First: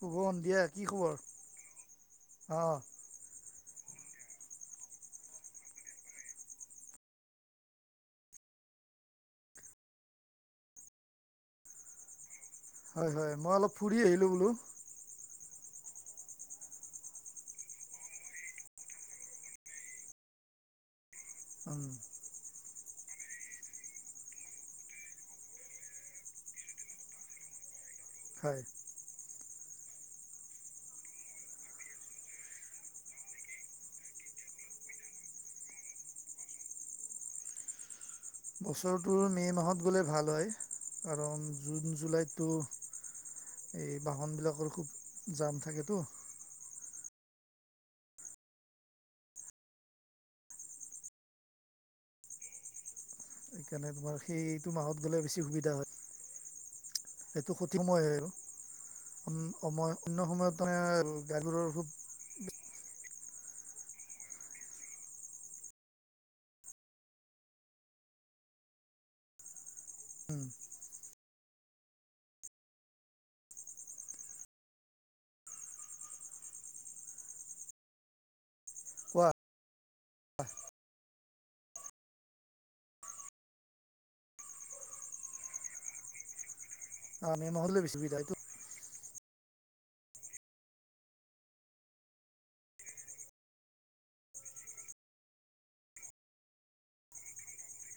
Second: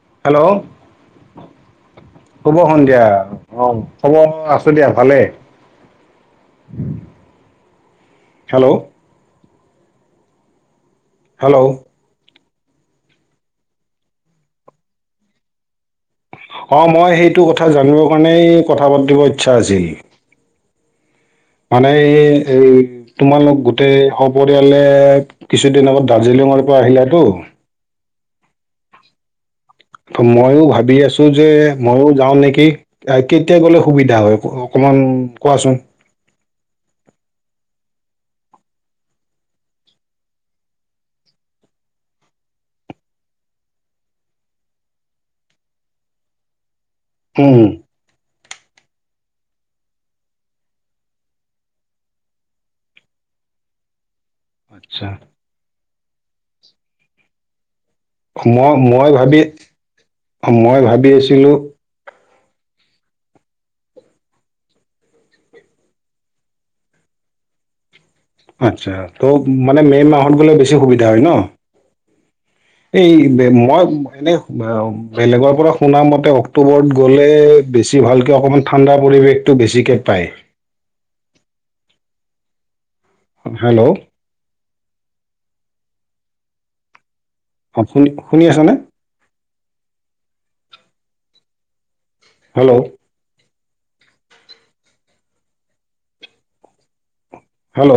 শুভ hello, সন্ধিয়া কি খবৰ হ'ব অঁ সন্ধিয়া। অ', খবৰ, আছো দিয়া ভালে। হেল্ল'। হেল্ল'। হয়, হয়, মই অলপ ফুৰি আহিলো বোলো। অ', মই সেইটো কথা জানিবৰ কাৰণেই কথা পাতিব ইচ্ছা আছিল। উম, মানে এই এই তোমালোক গোটেই সপৰিয়ালে কিছুদিন আগত দাৰ্জিলিঙৰ পৰা আহিলাতো। হয়। মইও ভাবি আছো যে মইও যাওঁ নেকি। কেতিয়া গ'লে সুবিধা হয়? অকমান কোৱাচোন। বছৰটোৰ মে' মাহত গ'লে ভাল হয়। কাৰণ জুন, জুলাইতটো এই বাহনবিলাকৰ খুব জাম থাকেতো। উম। সেইকাৰণে তোমাৰ সেইটো মাহত আচ্ছা গ'লে বেছি সুবিধা হয়। সেইটো সঠিক সময়ে আৰু মই মই উম ভাবি অন্য সময়ত মানে মই ভাবি আছিলো গাড়ীবোৰৰ খুব আচ্ছা, ত' মানে মে' মাহত উম, গ'লে বেছি সুবিধা হয় ন'। এই মই এনেই বেলেগৰ পৰা শুনামতে অক্টোবৰত গ'লে বেছি ভালকে অকমান ঠাণ্ডা পৰিৱেশতটো বেছিকে পায়। হয়। হেল্ল'। মে' মাহত গ'লে অ', বেছি শুনি, সুবিধা হয়। এইটো শুনি আছা নে? হেল্ল'। হেল্ল'।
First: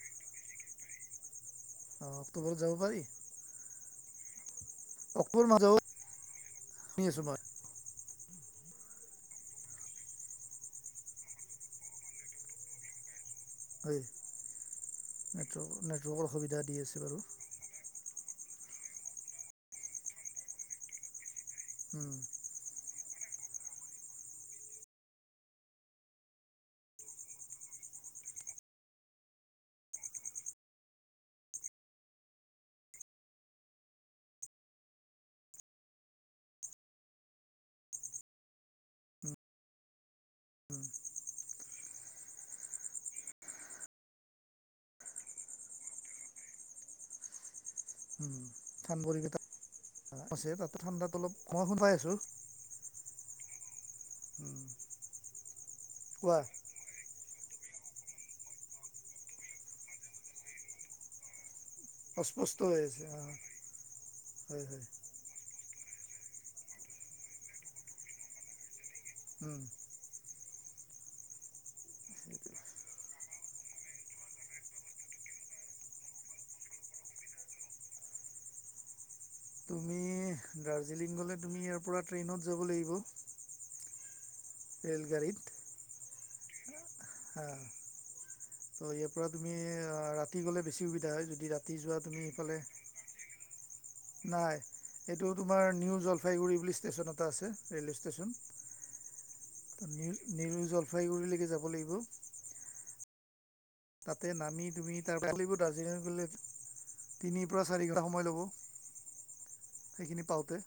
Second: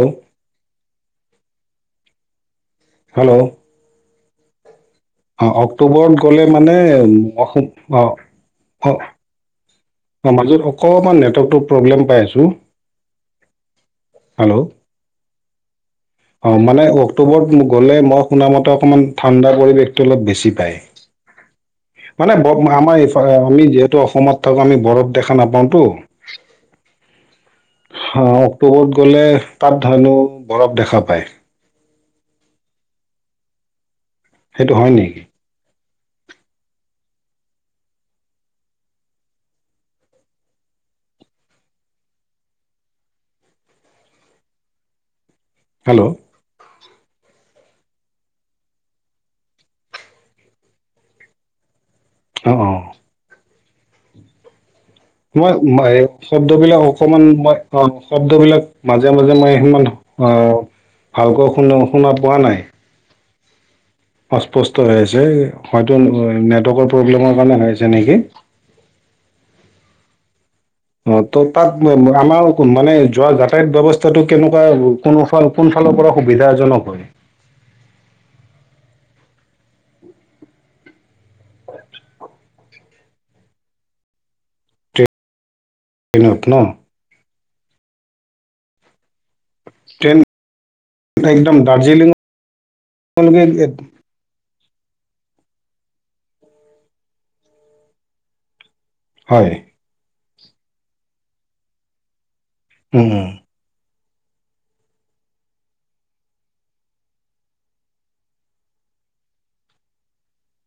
অ', অক্টোবৰত যাব পাৰি। হেল্ল'। অক্টোবৰ অ', মাহ যাব অক্টোবৰত গ'লে মানে, শুনি আছোঁ মই অ' অ', অ', মাজত অকণমান নেটৱৰ্কটোৰ প্ৰব্লেম পাই আছোঁ। হয়। হেল্ল'। নেটৱৰ্কৰ, নেটৱৰ্কৰ অ অসুবিধা দি মানে আছে বাৰু। অক্টোবৰত গ'লে মই শুনা মতে অকমান ঠাণ্ডা পৰিৱেশটো অলপ বেছি পায়। মানে আমাৰ ইফা, আমি যিহেতু অসমত থাকোঁ, আমি বৰফ দেখা নাপাওঁতো। অ', অক্টোবৰত গ'লে তাত ধানো বৰফ দেখা পায়। সেইটো হয় নেকি? অ'। হেল্ল'। উম, থান পৰিবেশত আছে, তাতে ঠাণ্ডাটো অলপ কম পাই আছো। অ', অ'। অ'। মই, মই শব্দবিলাক অকমান মই অ' শব্দবিলাক মাজে মাজে মই সিমান আহ ভালকৈ শুন, শুনা পোৱা অস্পষ্ট নাই। আছে অ [unintelligible] অস্পষ্ট হয় হৈ আছে, হয়তো নেটৱৰ্কৰ প্ৰব্লেমৰ কাৰণে হৈ আছে নেকি? উম। অ', ত' তাত আমাৰ মানে যোৱা যাতায়ত ব্যৱস্থাটো কেনেকুৱা? কোনফাল, কোনফালৰ পৰা সুবিধাজনক হয়? তুমি দাৰ্জিলিং গ'লে তুমি ইয়াৰপৰা ট্ৰেইনত যাব লাগিব। ৰেলগাড়ীত। ট্ৰেইনত ন'? হ। ত' ইয়াৰপৰা তুমি ট্ৰেইন ৰাতি গ'লে বেছি সুবিধা হয় যদি ৰাতি যোৱা তুমি সেইফালে তোমালোকে এড নাই এইটো তোমাৰ নিউ জলপাইগুৰি বুলি ষ্টেচন এটা আছে ৰে'ল ষ্টেচন। হয়। নে-নেৰু জলপাইগুৰিলৈকে যাব লাগিব। উম, হুম। তাতে নামি তুমি তাৰপৰা দাৰ্জিলিং গ'লে এই তিনিৰপৰা চাৰি ঘণ্টা সময় ল'ব সেইখিনি পাওঁতে।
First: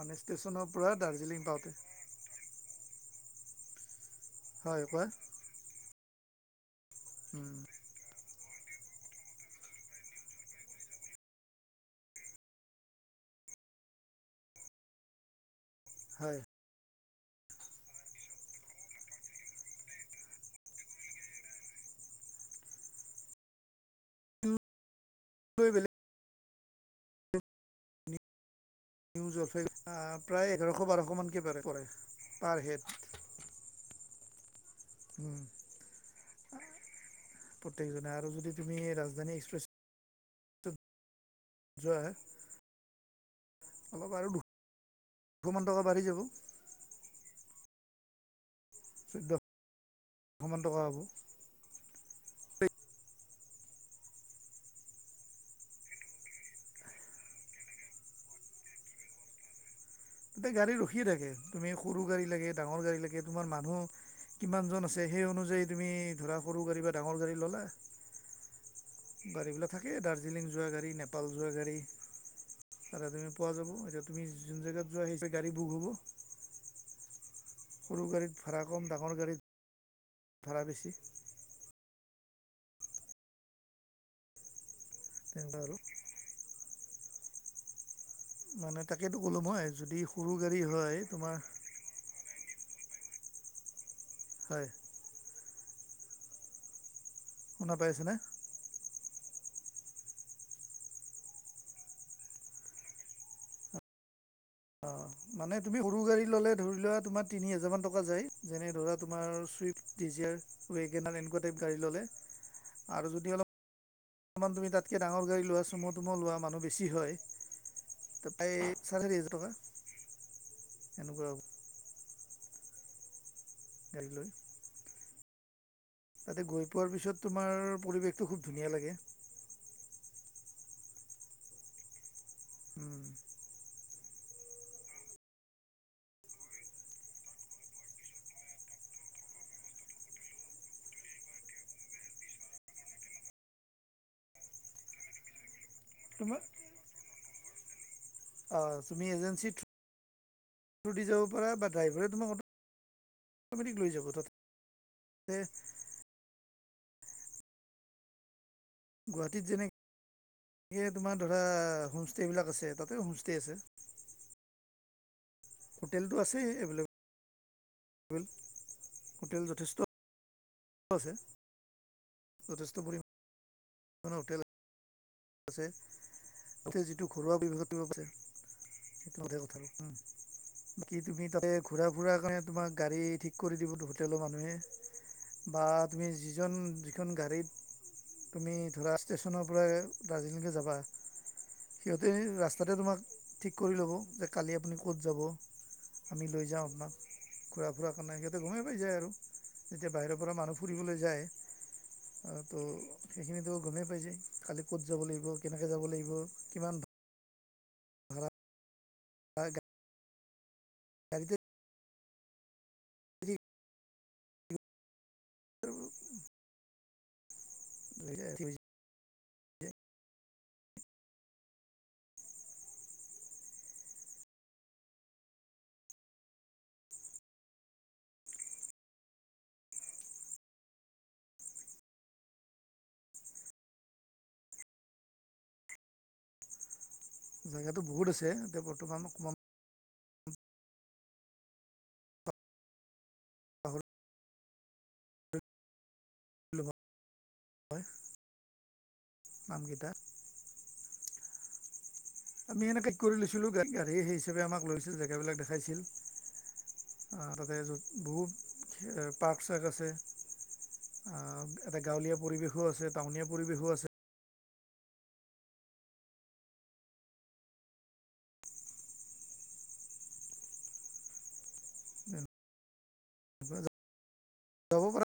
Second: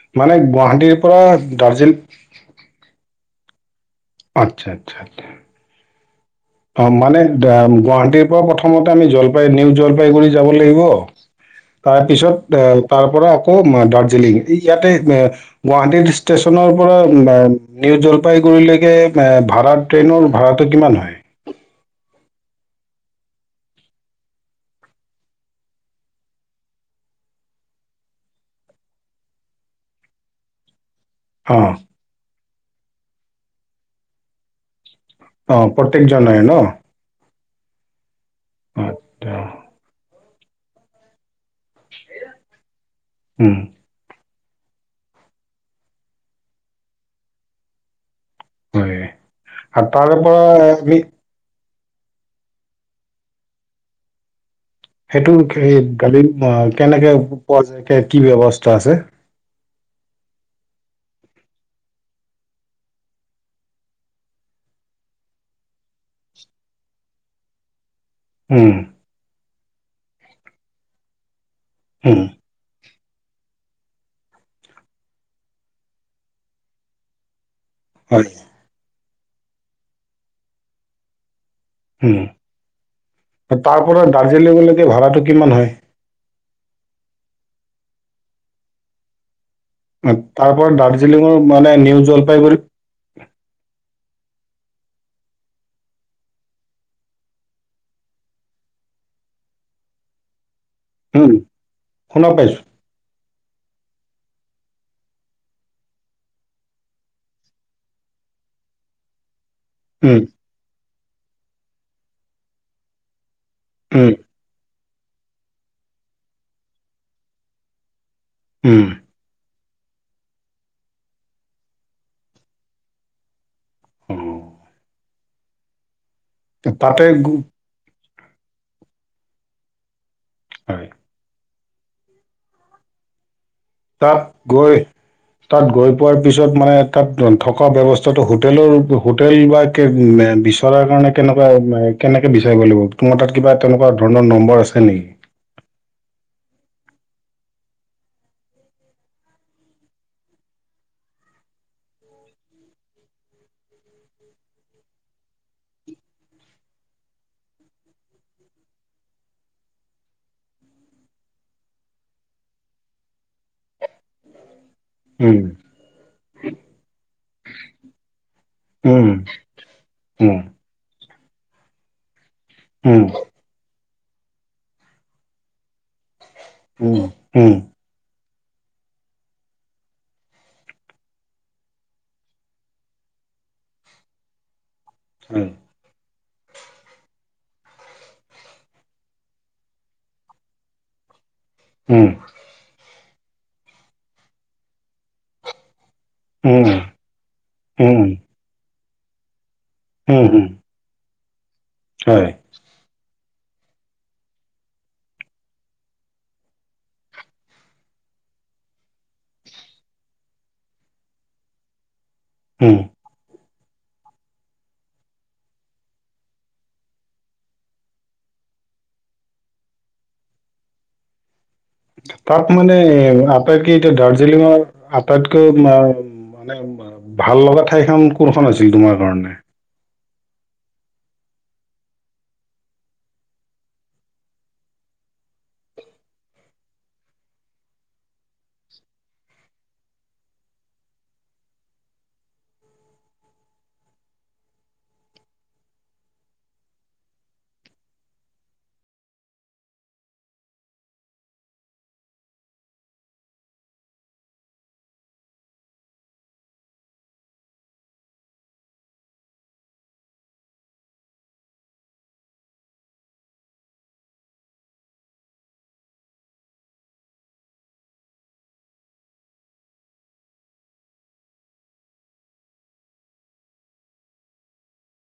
মানে গুৱাহাটীৰ ষ্টেচনৰপৰা পৰা দাৰ্জিলিং পাওঁতে। [unintelligible] আচ্ছা হয় আচ্ছা কোৱা আচ্ছা। অ' মানে উম গুৱাহাটীৰপৰা প্ৰথমতে আমি জলপাই নিউ জলপাইগুৰি যাব লাগিব। তাৰপিছত এ, তাৰপৰা আকৌ দাৰ্জিলিং ইয়াতে গুৱাহাটীৰ হয় ষ্টেচনৰ পৰা নিউ জলপাইগুৰিলৈকে এ, ভাড়া ট্ৰেইনৰ ভাড়াটো কিমান হয়? তই বোলে নিউ জলপাইগুড়ি প্ৰায় এঘাৰশ বাৰশ মানকে অ পৰে পাৰ হেড। অ' প্ৰত্যেকজনৰে ন'? প্ৰত্যেকজনে আৰু যদি তুমি আচ্ছা ৰাজধানী এক্সপ্ৰেছ যোৱা উম। অলপ আৰু দু-দুশমান টকা বাঢ়ি যাব। হয়। চৈধ্যশমান আপাৰৰপৰা টকা হ'ব আমি সেইটো সে-গালি কেনেকে পোৱা যায় কি ব্যৱস্থা আছে? তাতে গাড়ী ৰখিয়ে থাকে। তুমি সৰু গাড়ী লাগে, ডাঙৰ গাড়ী লাগে তোমাৰ মানুহ কিমানজন আছে সেই অনুযায়ী তুমি ধৰা সৰু গাড়ী বা ডাঙৰ গাড়ী ল'লা। উম। গাড়ীবিলাক থাকে, দাৰ্জিলিং যোৱা গাড়ী, নেপাল যোৱা গাড়ী। হুম। তাতে তুমি পোৱা যাব, এতিয়া তুমি যোন জেগাত যোৱা সেই গাড়ী বুক হ'ব। সৰু হয় গাড়ীত ভাড়া কম, ডাঙৰ গাড়ীত ভাড়া বেছি। হুম। তাৰপৰা দাৰ্জিলিংলৈক ভাড়াটো কিমান তেনেকুৱা হয় আৰু। মানে তাকেইতো ক'লোঁ মই যদি অ, সৰু তাৰ গাড়ী পৰা হয় দাৰ্জিলিঙৰ তোমাৰ মানে নিউ জলপাইগুৰি হয়। শুনা পাই আছেনে? উম, শুনা পাইছোঁ। অ' মানে তুমি সৰু গাড়ী ল'লে ধৰি লোৱা তোমাৰ তিনি হাজাৰমান টকা যায় যেনে ধৰা তোমাৰ উম, ডিজেয়াৰ, ৱেগেনাৰ এনেকুৱা টাইপ গাড়ী ল'লে আৰু যদি অলপ উম। অকমান তুমি তাতকে ডাঙৰ গাড়ী লোৱা, চুম' তুম' লোৱা মানুহ বেছি হয় এই চাৰে উম, চাৰিহেজাৰ টকা এনেকুৱা হ'ব। গাড়ীলৈ, অ', তাতে গৈ পোৱাৰ তাতে পিছত গ- তোমাৰ পৰিবেশ টো খুব ধুনীয়া লাগে। হয়। উম। তাত গৈ তাত গৈ পোৱাৰ পিছত মানে তাত থকা ব্যৱস্থাটো হোটেলৰ হোটেল বা বিচৰাৰ কাৰণে কেনেকুৱা কেনেকৈ বিচাৰিব লাগিব তোমাৰ তাত কিবা তেনেকুৱা ধৰণৰ নম্বৰ আছে নেকি? তোমাক অ', তুমি এজেঞ্চিৰ থ দি যাব পাৰা বা ড্ৰাইভাৰে তোমাক অ' অটমেটিক লৈ যাব তাতে গুৱাহাটীত যেনে এনেকে তোমাৰ ধৰা হোমষ্টেবিলাক আছে তাতে হোমষ্টে আছে। উম। হোটেলটো আছে এভেইলেবল উম, হোটেল যথেষ্ট উম যথেষ্ট উম, পৰিমা হোটেল আছে তাতে উম, যিটো ঘৰুৱা উম, [unintelligible] আছে। সেইটো [unintelligible] কথাটো। বাকী তুমি তাতে ঘুৰা ফুৰা কাৰণে তোমাক গাড়ী ঠিক কৰি দিবো হোটেলৰ মানুহে। উম, বা তুমি যিজন যিখন গাড়ীত তুমি ধৰা ষ্টেচনৰ পৰা দাৰ্জিলিঙকে যাবা সিহঁতে উম, ৰাস্তাতে তোমাক ঠিক কৰি ল'ব যে কালি আপুনি ক'ত যাব। আমি লৈ যাওঁ উম, আপোনাক ঘুৰা ফুৰাৰ উম, কাৰণে সিহঁতে গমেই পাই যায় আৰু যেতিয়া বাহিৰৰ উম, পৰা উম, মানুহ ফুৰিবলৈ হয় যায় তো সেইখিনিতো গমেই পাইছে খালি ক'ত যাব লাগিব কেনেকৈ যাব লাগিব কিমান ধ [inaudible] [inaudible] উম। আৰু লৈ যায় তাক মানে আটাইতকে এতিয়া দাৰ্জিলিঙৰ আটাইতকৈ মানে ভাল লগা ঠাইখনন কোনখন আছিল তোমাৰ কাৰণে? জেগাটো বহুত আছে এতিয়া বৰ্তমান ক [inaudible] [unintelligible] নামকেইটা আমি এনেকৈ কৰি লৈছিলোঁ গাড়ী সেই হিচাপে আমাক লৈছিল জেগাবিলাক দেখাইছিল। তাতে বহুত পাৰ্ক চাক আছে। আ এটা গাঁৱলীয়া পৰিৱেশো আছে টাউনীয়া পৰিৱেশো আছে। [inaudible]